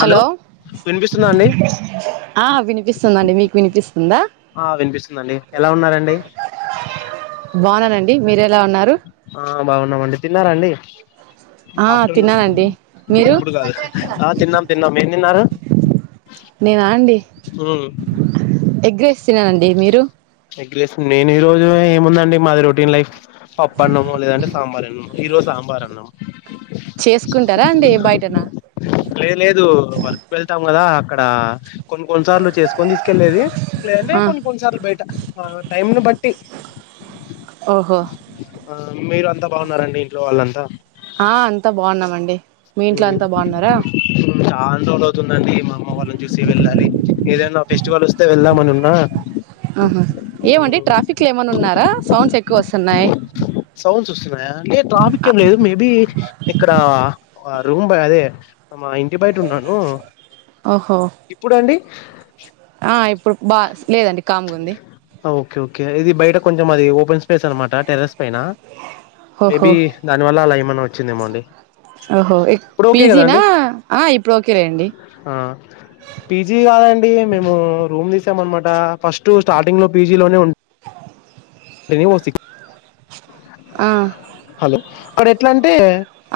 Hello వినిపిస్తుందా అండి ఆ వినిపిస్తుందండి మీకు వినిపిస్తుందా ఆ వినిపిస్తుంది అండి ఎలా ఉన్నారండి బాగున్నా నండి మీరు ఎలా ఉన్నారు ఆ బాగున్నామండి తిన్నారా అండి ఆ ఆఫ్టర్నూన్ తిన్నానండి మీరు ఇప్పుడు కాదు ఆ తిన్నాం తిన్నాం ఏం తిన్నారు నేనాండి ఉమ్ ఎగ్ రైస్ తిన్ననండి మీరు ఎగ్ రైస్ నేను ఈ రోజు ఏముందండి మాది రొటీన్ లైఫ్ పప్పు అన్నము లేదంటే సాంబార్ అన్నము ఈ రోజు సాంబార్ అన్నం చేసుకుంటారా అండి బయటనా లేదు లేదు వర్క్ వెళ్తాం కదా అక్కడ కొన్ని కొన్నిసార్లు చేసుకుని తీసుకెళ్లేది లేంటే ఆ కొన్ని కొన్నిసార్లు బయట ఆ టైమ్ ను బట్టి ఓహో ఆ మీరు అంతా బాగున్నారండి ఇంట్లో వాళ్ళంతా ఆ అంతా బాగున్నామండి మీ ఇంట్లో అంతా బాగున్నారా చాన్ రోజులు అవుతుందండి మా అమ్మ వాళ్ళని చూసి వెళ్ళాలి ఏదైనా ఫెస్టివల్ వస్తే వెళ్దామనివున్నా ఆహా ఏమండి ట్రాఫిక్ లో ఏమన్నా ఉన్నారా సౌండ్స్ ఎక్కువ వస్తున్నాయి. సౌండ్స్ వస్తున్నాయా లేదు ట్రాఫిక్ ఆ, ఏం లేదు మేబి ఇక్కడ మా రూమ్ బాదే మా ఇంటి బయట ఉన్నాను ఓహో ఇప్పుడండి ఆ ఇప్పుడు బా లేదండి కామ్గుంది ఓకే ఓకే ఇది బయట కొంచెం అది ఓపెన్ స్పేస్ అనమాట టెర్రస్ పైన ఓహో మేబీ దాని వల్ల అలా ఏమన్న వచ్చిందేమోండి ఓహో ఏక్ పీజీనా ఇప్పుడు ఓకేలే అండి హా పీజీ కాదండి మేము రూమ్ తీసాం అనమాట ఫస్ట్ స్టార్టింగ్ లో పీజీ లోనే ఉ అ తేనివోసిక ఆ హలో అక్కడ ఎట్లా అంటే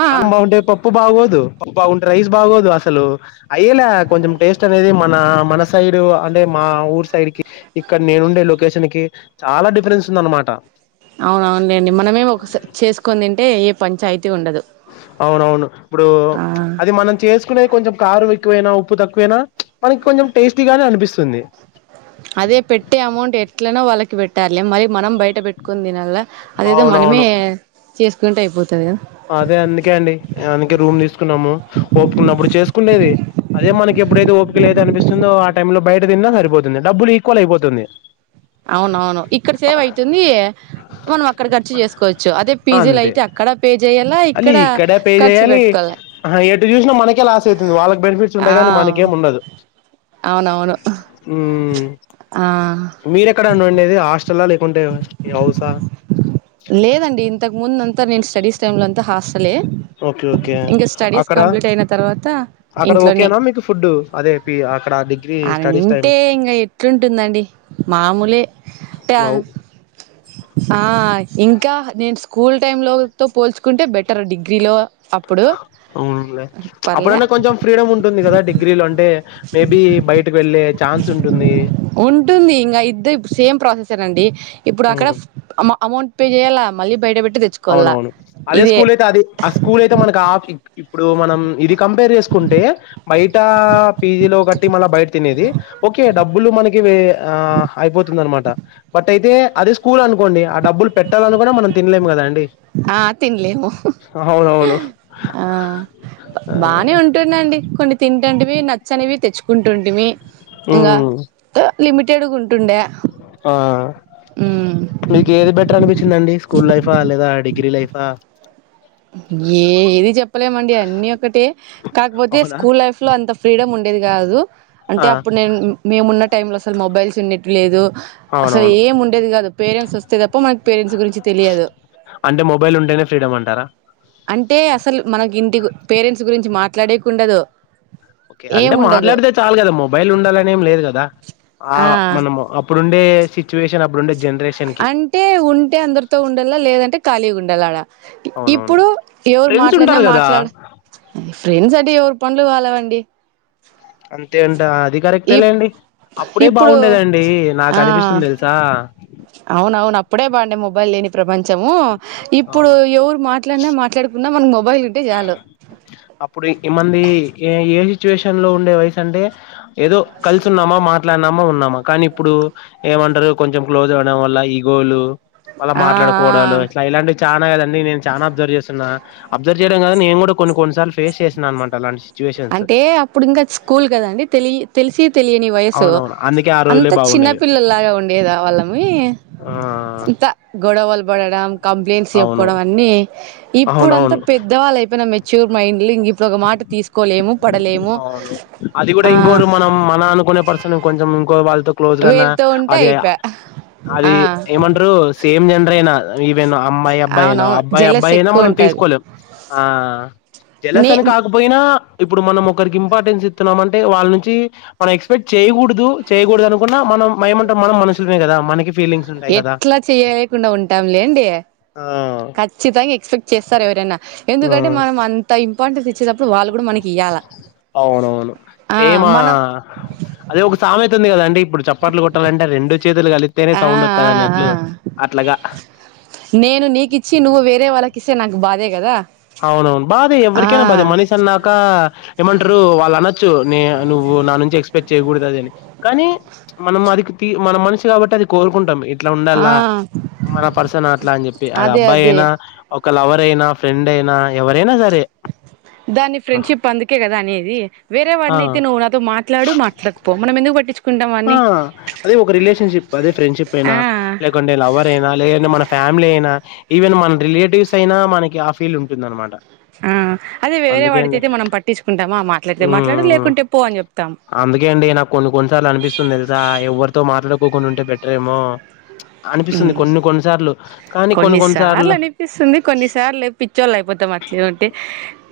ఆ ఆ. అన్నం బాగుంటాయి పప్ ప్పు బాగోదు పప్పు బాగుంటే రైస్ బాగోదు అసలు అయ్యేలా కొంచెం టేస్ట్ అనేది మన మన సైడు అంటే మా ఊరు సైడ్ కి ఇక్కడ నేనుండే లొకేషన్ కి చాలా డిఫరెన్స్ ఉందనమాట అవునవునులేండి మనమే ఒక సే చేసుకుని తింటే ఏ పంచాయతీ ఉండదు అవునవును ఇప్పుడు ఆ అది మనం చేస్ కునే కొంచెం కారం ఎక్కువైనా ఉప్పు తక్కువైనా మనకి కొంచెం టేస్టీగానే అనిపిస్తుంది. అదే పెట్టే అమౌంట్ ఎట్లనో వాళ్ళకి పెట్టాలి మరి మనం బయ బయట పెట్టుకుని దీనల్ల అదేదో మనమే అవునవును చేసుకుంటే అయిపోతుంది కదా అదే అందుకే అండి అందుకే రూమ్ తీసుకున్నాము ఒపికున్నప్పుడు చేసుకుండేది అదే మనకిప్పుడైతే ఓపిక లేదు అనిపిస్తుందో ఆ టైమ్ లో బయట తిన్నా సరిపోతుంది డబ్బులు ఈక్వల్ అయిపోతుంది. అవునవును ఇక్కడ సేవ్ అయితుంది మనం అక్కడ ఖర్చు చేసుకోవచ్చు అదే పిజీలు అంతే అయితే అక్కడ పే జేయాల అది ఇక్కడ పే ఖర్చు చేయాలి పెట్టుకోవాల ఆహా ఎటు చూసినా మనకే లాస్ అయితుది వాళ్ళ బెనిఫిట్స్ ఆ ఉంటాయి కాని మనకేం ఉండదు. అవునవును ఆ మీరెక్కడ అండి ఉండేది హాస్టల్ లేకుంటే మీ హౌసా లేదండి ఇంతకు ముందు అంతా నేను స్టడీస్ టైమ్ లో అంతా హాస్టలే ఓకే ఓకే ఇంకా స్టడీస్ అక్కడ కంప్లీట్ అయిన తర్వాత అక్కడ ఇంట్లోనే ఓకేనా మీకు ఫుడ్ అదే పి అక్కడ డిగ్రీ స్టడీస్ టైం అంటే ఇంగా ఎట్లా ఉంటుందండి మామూలే అంటేవంఆ అవు ఆ ఇంకా నేను స్కూల్ టైంలోతో పోల్చుకుంటే బెటర్ డిగ్రీలో అప్పుడు అవునులే పర్లే అప్పుడన్న కొంచెం ఫ్రీడమ్ ఉంటుంది గదా డిగ్రీలో అంటే మే బీ బయట్ ఉంటుంది ఇంగా ఇద్దర్ సేమ్ ప్రాసెసే నండి ఇప్పుడు అక్కడ మ్మ్ అమ అమౌంట్ పే జెయ్యలా మళ్ళీ బయట బెట్ అవునవును అదే స్కూల్ అయితే అది ఆ స్కూల్ అయితే మనకు ఆ ఇప్పుడు మనం ఇది కంపేర్ జేసుకుంటే బయటా పీ జీలో గట్టి మళ్ళ బయట తినేది ఓకే డబ్బులు మనకి వే ఆ అయిపోతుందనమాట బట్ అయితే అదే స్కూల్ అనుకోండి ఆ డబ్బులు పెట్టాలన్న గూడ మనం తినలేము కదా అండీ ఆ తినలేము ఆ ఆ బానే ఉన్ ట్టుందండి కొన్ని తింతాంటివి నచ్చనివి తెచ్చుకుంటుంటిమీ ఇంగా హ్మ్ గ లిమిటెడ్ గుంటుండే ఆ ఆ మీకు ఏది బెటర్ అనిపిచ్చిదండి స్కూల్ లైఫా లేదా డిగ్రీ లైఫా ఏది చెప్పలేమండి అన్నీ ఒకటే కాకపోతే అవునా స్కూల్ లైఫ్ లో అంత ఫ్రీడమ్ ఉండేది గాదు అంటే ఆ అప్పుడు నేను మేమున్న టైమ్ లో అసలు మొబైల్స్ ఉండెట్టివి లేదు అసలు అవునవును ఏం ఉండేది కాదు పేరెంట్స్ వస్తే తప్ప మనకి పేరెంట్స్ గురించి తెలియదు అంటే మొబైల్ ఉంటేనే ఫ్రీడమ్ అంటారా అంటే అసలు మనకి ఇంటి గు పేరెంట్స్ గురించి మాట్లాడేకుండదు ఓకే ఏం అంటే ఉండదు మాట్లాడితే చాలు కదా, మొబైల్ ఉండాలనేం లేదు గదా ఆ మనము అప్ ప్పుడుండే స్ చువేషన్ అప్పుడుంన్ అంటే ఉంటే అందరితో ఉండాల్ల లేదంటే ఖాళీగా ఉండాలి ఆడ అవునవును ఇప్పుడు ఎవరు ఫ్రెండ్స్ మాట్లాడినా ఉంటారు కదా మాట్లాడ ఫ్రెండ్ అంటె ఎవరు పండ్లు వాలవండి అంతేఅంటావా అది ఈ కరెక్టే లేండి అప్పుడే ఇప్పుడు బావుండేదండి నాకనిపిస్తుంది తెల్స్ సా అవున అవును అప్పుడే బాగుండే మొబైల్ లేని ప్రపంచము ఇప్పుడు అవును ఎవరు మాట్ ట్లన్న మాట్లాడుకున్నా మనకు మొబైల్ ఉంటే చాలు అప్పుడే ఇమ్మంది ఏ సిచువేషన్ లో ఉండే వయసంటే ఏదో కలిసున్నామ మాట్ ట్లనమ్మ ఉన్నామా కనీప్పుడు ఏమంటరు కొంచెం క్లోజ్ అవ్వడం వల్ల ఈగోలు వాళ్ళ ఆ ఆ మాట్లాడుకోవడాలు ఇట్ల ఇలాంటివి చానా కదండి నేను చా అబ్జర్వ్ చేస్తున్నా అబ్జర్వ్ చేయడం గాదు నేను కూడా కొన్ని కొన్ని సార్లు ఫేస్ చేసిన అనమాట అలాంటి సిచ్యువేషన్స్ అంటే అప్పుడు ఇంకా స్కూల్ గదండి తెలియ తెలిసి తెలియని వయస్సు అవునవును అందుకే ఆ రోజులే అంత చిన్న బాగుండేవి పిల్లల్లాగా ఉండేదవాళ్ళమి ఆ అంత గొడవలు పడడం కంప్లైంట్స్ అవును చెప్పుకోవడం అన్ని ఇప్పుడుంతా అవునవును పెద్దవాళ్ళు అయిపోయినం మెచ్యూర్ మైండ్లి ఇంగ ఇప్పుడొక మాట తీసుకు అవును అది గూడా ఆ ఇంకోరు మనం మన అనుకునే పర్సన్ ఇంకొంచెం ఇంకో వాళ్ళతో క్లోజ్ గన్న వేరుతో ఉంటే అది అయిపోయా అది ఆ ఏమంటరు సేమ్ జెండరయిన ఈవెన్ అమ్మాయి అబ్బాయినా, అవునవును అబ్బాయి జలస్ అబ్బాయి అయినా ఎక్కువ మనం ఉంటది తీసుకోలేం ఆ నే జలసని కాకపో పోయినా ఇప్పుడు మనం ఒకరికి ఇంపార్టెన్స్ ఇత్తున్నాంమంటే వాళ్ళ నుంచి మనం ఎక్స్పెక్ట్ చేయకూడదు చేయకూడదనుకున్న మనం ఏమంటాం మనం మనుషులమే కదా మనకి ఫీలింగ్స్ ఉంటాయి కదా ఎట్లా చేయలేకుండా ఉంటాం లేండి ఆ ఖచ్ ఖచ్చితంగా ఎక్స్పెక్ట్ చేస్తారు ఎవరన్న ఆ ఎందుకంటే మనం అంత అంత ఇంపార్టెన్స్ ఇచ్చేటప్పుడు వాళ్ల గూడా మనకి ఇయ్యాల అవునవును ఆ మనం అది ఒక సామెత ఉంది కదండి ఇప్పుడు చప్పట్లు కొట్టాలంటే రెండు చేతులు కాలిత తేనే ఆ సౌండ్ వస్తాధ ఆ అన్నట్లు ఆ అట్లగా నేను నీకిచ్చి నువ్వు వేరే వాళ్లకి ఇస్తే నాకు బాధే గదా అవునవును బాదే ఎవ్వరికైనా బాదే మనిషి అన్నాక ఏమంటరు వాళ్ల అనొచ్చు నే నువ్వు నా నుంచి ఎక్స్పెక్ట్ చేయగుడదు అన్నీ కానీ మనం అది తీ మన మనిషి కాబట్టి అది కోరుకుంటాం ఇద అట్లా ఆ ఉండల్లా మన పర్సన్ అట్లా అన్ జెప్పి అది అదే అబ్బాయి అదే ఏయినా ఒక లవర్ ఏయినా ఫ్రెండ్ ఏయినా ఎవరైనా సరే దాన్ని ఆ! ఫ్రెండ్షిప్ అందుకే గదా అనేది వేరే వాడినయితే నువ్ నాతో మాట్లాడు మాట్లాడకపో మనం ఎందుకు పట్టించు కుంటాం అన్ని అది ఒక రిలేషన్షిప్ అదే ఫ్రెడ్షిప్ ఏయినా ఆ లేకుంటే లవర్ ఏయినా లేదంటే మన ఫ్యామిలీ ఏయినా ఈవెన్ మన రిలేటివ్స్ అయినా మనకి అఫ్ ఫీల్ ఉంటుందన్నమాట ఆ అదే వేరేవాడితయితే మనం పట్టించుకుంటామా మాట్లాడితే మాట్లాడు హ్మ్. లేకుంటే పో అని జేప్తా అందుకే అండి నాకు కొన్ని కొన్నిసార్లు అనిపిస్తుంది తెలుసా ఎవ్వరితో మాట్లాడుకోకుండుంటే బెటర్ ఏమో మ్చ్ అనిపిస్తుంది కొన్ని కొన్నిసార్లు కానీ కొన్ని కొన్నిసార్లు ఇస్తుంది కొన్నిసార్లు పిచ్చోళ్ళు అయిపోతాం అట్లే ఉంటే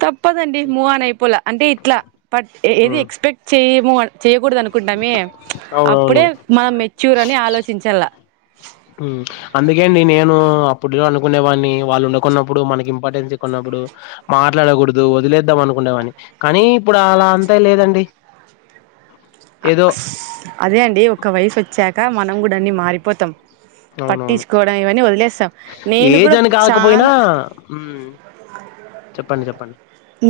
తప్పదండి మూవాన్ అయిపోలా అంటే ఇట్లా పట్ ఏ ఏది ఉమ్ ఎక్స్పెక్ట్ చేయము చేయగూడదు అనుకుంటామే మ్చ్ అవునవును అప్పుడే మనం మెచ్యూర్ అని ఆలోచించాలా ఉమ్మ్ చ్ అందుకేండి నేనూ అప్పుడులో అనుకునే వాడ్ని వాళ్లు ఉన్నకున్నప్పుడు మనకి ఇంపార్టెన్స్ ఈకొన్నప్పుడు మాట్లాడగూడదు వదిలేద్దాం అనుకునే వాడిని కానీ ఇప్పుడు అలా అంతే లేదండి కొ కో ఏదో అదే అండి ఒక్క వయసోచ్చాక మనం గూడ అన్ని మారిపోతాం అవునవును పట్టించుకోవడం ఇవన్నీ వదిలేస్తాం నేను ఏజ్ కూడా అని గాకపోయినా చానా ఉమ్మ్ చెప్పండి చెప్పండి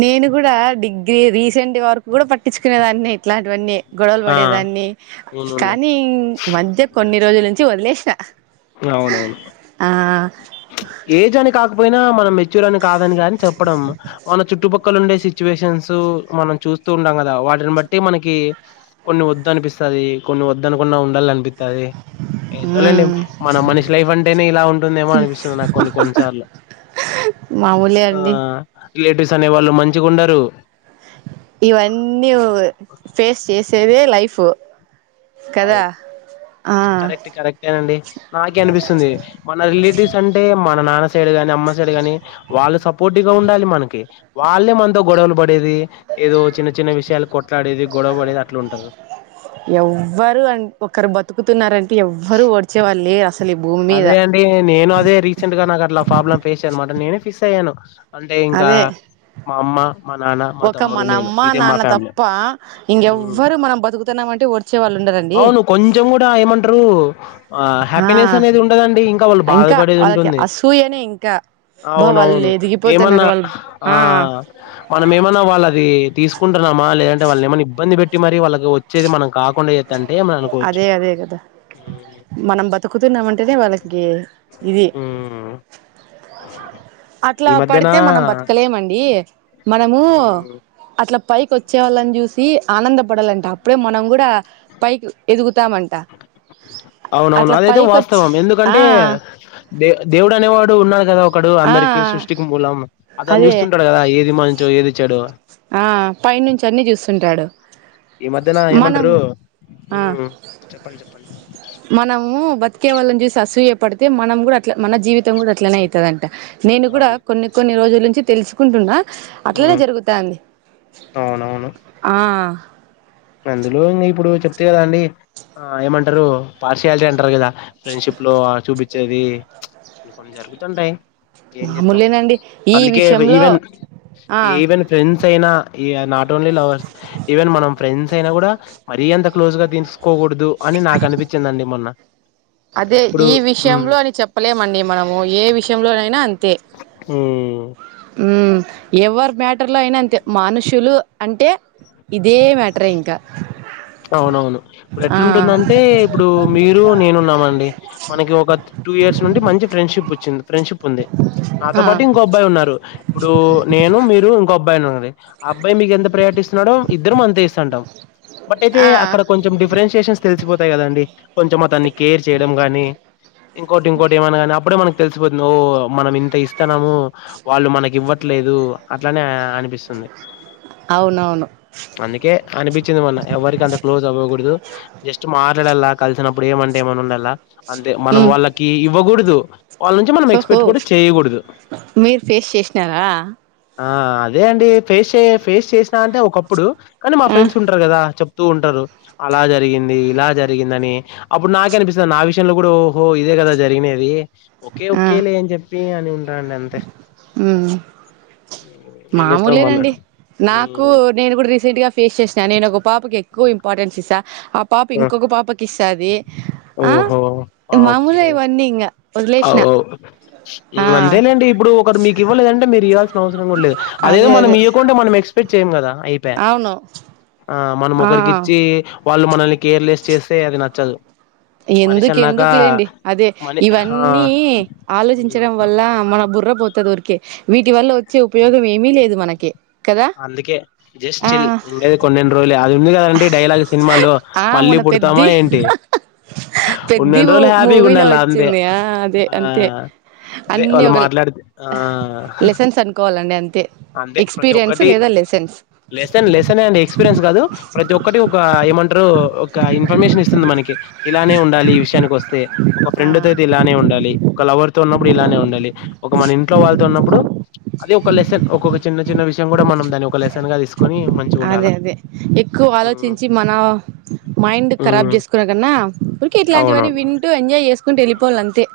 నేను గూడ డిగ్రీ రీసెంట్ వరకు గూడ పట్టించుకునే దాన్నే ఇట్లాంటివన్నీ గొడవలు ఆ బడేదాన్ని అవునవునులే కానీ మధ్య కొన్ని రోజుల నుంచి వదిలేసిన అవునవును ఆ మ్చ్ ఏజ్ అ ని కాకపోయినా మనం మెచ్యూర్ అని కాదని గానీ చెప్పడం మా మన చుట్టుపక్కల ఉండే సిట్యుయేషన్సు మనం చూస్తూ ఉంటాం గదా వాటిని బట్టి మనకి కొన్ని వద్దు అనిపిస్తది కొన్ని వద్దనుకున్నా ఉండాలఅనిపిత్ తది ఎందో లేండి మ్మ్ మన మనిషి లైఫ్ అంటేనే ఇలా ఉం టూదేమో అనిపిస్తుంది నాకు కొన్ని కొన్నిసార్లు మామూలే ఆ అండి ఆ రిలేటివ్స్ అనే వాళ్లు మంచిగుండరు ఇవన్నీ ఒగ్ ఫేస్ చేసేదే లైఫ్ కదా అవు ఆ కరెక్ట్ కరెక్టేనండి నాకే అనిపిస్తుంది మన రిలేటివ్స్ అంటే మన నాన్న సైడ్ గానీ అమ్మ సైడ్ గానీ వాళ్లు సపోర్టివ్ గా ఉండాలి మనకి వాళ్ళే మనతో గొడవలు బడేది ఏదో చిన్న చిన్న విషయాలు కొట్లాడేది గొడవ డేది అట్ల ఉంటరు ఎవ్వరూ అన్ ఒకరు బతుకుతున్నారంటే ఎవ్వరు ఓడ్చేవాళ్లు లేర్ అస్ అదే అండి నేను అదే రీ రీసెంట్ గా నాక్ అట్ల ఫ్రాబ్లం ఫేస్ అన్నమాట నేనే ఫిస్ అయ్యాను అంటే ఇంకా అదే మా అమ్మ మా నాన ఒక మన అమ్మా నాన్న తప్పా ఉమ్. ఇంగెవ్వరు మనం బతుకుతున్నాం అంటే వోడ్చే వాళ్ళు ఉండరన్ అవును కొంచెం గూడా ఏమంటరూ ఆ హ్యాపీనెస్ అనేది ఉండదండి ఇంకా వాళ్ళు బాధపడేదుంటుంది సూయనే ఇంకా అబ్బా వాళ్ళు అవునవును ఎదిగిపోతున్నారు ఏమన్నా వాళ్ళు హ్ ఆ మనం ఏమన్నా వాళ్ళదీ తీసుకుంటన్నమా లేదంటే వాళ్ళనేమన్న ఇబ్బంది పెట్టి మరీ వాళ్ళకు వచ్చేది మనం కాకుండ చే అదే అదే గదా మనం బతుకుతున్నామంటేనే వాళ్ళకీ ఇది ఊమ్ అట్లా పడితే మనం బతకలేమండీ మనమూ మ్మ్ అట్ల పైకొచ్చే వాళ్ళని జూసి ఆనందపడాలంట అప్పుడే మనం గూడా పైకి ఎదుగుతామంట అవునవును అట్ల పైకొచ్ ఆ దె దేవుడనేవాడు ఉన్నాడు గదా ఒకడు ఆ అందరికి సృష్టికి మూలం అతను అదే చూస్తుంటాడ్ కదా ఏది మంచో ఏది చెడో ఆ పైనుంచి అన్ని చూస్సుంటాడు ఈ మధ్యనా ఏమంటరూ ఊమ్ చెప్పండి చెప్పండి మనమూ బతికే వాళ్ళని జూసి అసూయ పడితె మనం గుడ అట్ల మన జీవితం గూడ అట్లనె అయితదంట నేను కూడా అవును కొన్ని కొన్ని రోజుల్నుంచి తెలుసు కుంటున్నా అట్లనే మ్మ్ జరుగుతాంది అవునవును ఆ అందులో ఇంగ ఇప్పుడు చెప్తి కదా అండి ఆ ఏమంటరూ పార్షాలిటీ అంటరు గదా ఫ్రెండ్షిప్ లో ఆ చూపిచ్చేది కొన్ని జరుగుతుంటయ్ ఏం చెత్తం మామూలేనండి ఈ అందుకే వె విషయంలో ఈవెన్ ఆ ఈవెన్ ఫ్రెండ్స్ అయినా ఈ నాట్ ఓన్లీ లవర్స్ ఈవెన్ మనం ఫ్రెండ్స్ అయినా గూడా మరీ అంత క్లోజ్ గా తీసుకోకూడదు అని నాకు అనిపించిందండి మొన్న అదె ఇప్పుడు ఈ మ్మ్ విషయంలో అని చెప్పలేమండి మనము ఏ విషయంలోనైనా అంతే ఊమ్ ఊమ్ ఎవ్వర్ మ్యాటర్ లో అయిన అంతే మనుషులు అంటే ఇదే మ్యాటరే ఇంక అవునవును ఇప్పుడెట్లుంటుందంటే ఇప్పుడూ మీరూ నేనున్నామండి మనకి ఒక టూ ఇయర్స్ నుండి మంచి ఫ్రెండ్షిప్ వచ్చింది ఫ్రెండ్షిప్ ఉంది నాతో ఆ పాటు ఇంకో అబ్బాయి ఉన్నారు ఇప్పుడూ నేనూ మీరు ఇంకో అబ్బాయి ఉన్నడండి ఆ అబ్బాయి మీకు ఎంత ప్రయారిటీ ఇస్తున్నాడో ఇద్దరం అంతే ఇస్తాంటాం బట్ అయితే ఆ అక్కడ కొంచెం డిఫరెన్షియేషన్స్ తెలిసిపోతాయి కదండి కొంచెం అతన్ని కేర్ చేయడం గానీ ఇంకోటి ఇంకోటి ఏమన్న గానీ అప్పుడే మనకు తెలిసిపోతుంది ఓ మనం ఇంత ఇస్ తనమూ వాళ్ళు మనకి ఇవ్వట్లేదూ అట్లనే అనిపిస్ తుంది అవునవును అందుకే అనిపించింది మొన్న ఎవ్వరికి అంత క్లోజ్ అవ్వకూడదు జస్ట్ మాట్లాడల్లా కలిసినప్పుడు ఏమంటే ఏమని ఉండల్ల అంతె మనం ఉమ్ వాళ్ళకీ ఇవ్వగూడదు వాళ్ళ నుంచి మనం ఓహో ఎక్స్పెక్ట్ కూడ చేయగూడదు మీరు ఫేస్ చేసినారా ఆ అదే అండి ఫేస్ చే ఫేస్ చేసినా అంటే ఒకప్పుడు కానీ మా ఆ ఫ్రెండ్స్ ఉంటరు కదా చెప్తూ ఉంటరు అలా జరిగింది ఇలా జరిగిందని అప్పుడు నాకే అనిపిస్తది నా విషయంలో గూడ ఓహో ఇదే కదా జరిగినేది ఒకె ఆ ఒకే లే అని చెప్పీ అని ఉంటాండు అంతే మ్మ్ హ్మ్. ఏం చెత్తం మనం మామూలేనండి నాకూ హ్మ్ నేను గూడ రీసెంట్ గా ఫేస్ చేస్న నేను ఒక పాపకి ఎక్కువ ఇంపార్టెన్స్ ఇస్తా ఆ పాప ఇంకొక పాపక్ ఇస్సాది ఆ ఓహో మాముూలే ఇవన్నీ ఇంగ వదిలేసిన అవవ్ ఆ ఉ అంతేలేండి ఇప్పుడు ఒకడు మీకు ఇవ్వలేదంటే మీరు ఇయ్యాల్సి న అవసరం కూడ లేదు అదే మనం ఈయకుంటె మనం ఎక్స్పెక్ట్ చేయం కదా. అయిపాయ్ అవును ఆ మనం ఆ ఒకరికి ఇచ్చీ వాళ్ళు మనల్ని కేర్లెస్ చేస్తే అది నచ్చదు. మనిషి ఎందుకు ఎందుకు అన్నాక లేండి అదే మనీ ఆ ఇవన్నీ ఉమ్ ఆలోచించడం వల్ల ల్ల మన బుర్ర పోతది ఊరికె వీటి వల్ల వచ్చే ఉపయోగం ఏమీ లేదు మనకి కదా. అందుకే జస్ట్ ఆ చిల్ ఉండేది కొన్నెండు రోజులే అది ఉంది కదండి డైలాగ్ సినిమాలో ఆ మళ్ళీ మొన్న పుడతామా పెద్ది ఏంటి. పెద్ది ఉన్నెని రోజులు హ్యాపీగా మూవీలో ఉండాల అంతే వచ్చింది ఆ అదే ఆ అంతే అదె అన్ని వాళ్ ఒక మాట్లాడితే ఆ లెసన్స్ అనుకోవాలండి అంతే అంతె ప్రతి ఒక్క ఎక్స్పీరియన్స్ డి లేదా lessons lesson lesson and experience కాదు ప్రతి ఒక్కటి ఒక ఏమంటరు ఒక ఇన్ఫర్మేషన్ ఇస్తుంది మనకి. ఇలానే ఉండాలి ఈ విషయానికి వస్తే ఒక ఫ్రెండ్ తో అయితే ఇలానే ఉండాలి, ఒక లవర్ తో ఉన్నప్పుడు ఇలానే ఉండాలి. ఒక మన ఇంట్లో వాళ్ళతో ఉన్నప్పుడు అది ఒక లెసన్ ఒకొక చిన్న చిన్న విష యం కూడా మనం దాన్ని ఒక లెస్సన్ గా తీసు అదే అదే ఎక్కువ హ్మ్ ఆలోచించి మన మైండ్ హ్మ్ కరాబ్ చేసు కునే కన్నా ఊరికే ఇట్లాంటివన్నీ అవునవును. వింటూ ఎంజాయ్ చేసుకుంటూ ఎళ్ళిపోవాలె అంతే.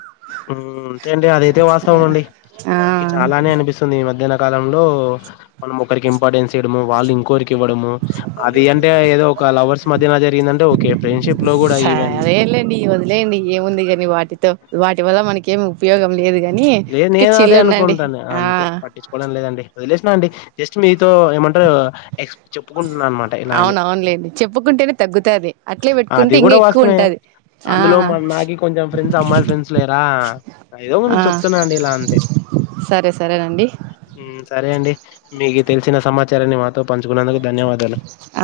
అంతే అండి అదయితే వాస్తవం అండి, ఆ మాకి చాలానే అనిపిస్ స్తుంది ఈ మధ్యన కాలంలో మనం ఒకరికి ఇంపార్టెన్స్ ఇయ్యడము వాళ్ళు ఇంకోకరికి ఇవ్వడము అది అంటే ఏదో ఒక లవర్స్ మధ్యన జరిగిందంటే ఒకే ఫ్రెండ్షిప్ లో కూడా ఈవెన్ ఎలాంటీయి వది లేండి ఏముంది కాని వాటితో వాటి వల్ల మనకేమి ఉపయోగం లేదు గాని. లేదు నేను అదే అనుకుంటాన్న అంతే పట్టించుకోవడం లేదండి. వదిలేసినా అండి జస్ట్ మీతో ఏమంటరు ఎక్స్ చెప్పుకుంటున్నా అనమాట ఇలా అని. అవును అవునులేండి చెప్పుకుంటేనే తగ్గుతది అట్లే పెట్టుకుంటే అది ఇంకా కూడా ఎక్కువ వాస్తమే. ఉంటది ఆ అందులో మన నాకి కొంచెం ఫ్రెండ్స్ అమ్మాయిల ఫ్రెండ్స్ లేరా ఏదో ఆ మీకు చెప్తున్నా నాండి ఇలా అంతే. సరే సరేనండి సరే అండి మీకు తెలిసిన సమాచారాన్ని మా తో పంచుకున్నందుకు ధన్యవాదాలు,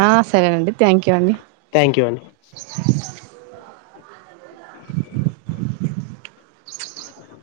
ఆ సరేనండి థ్యాంక్ యూ అండి థ్యాంక్ యూ అండి. అహ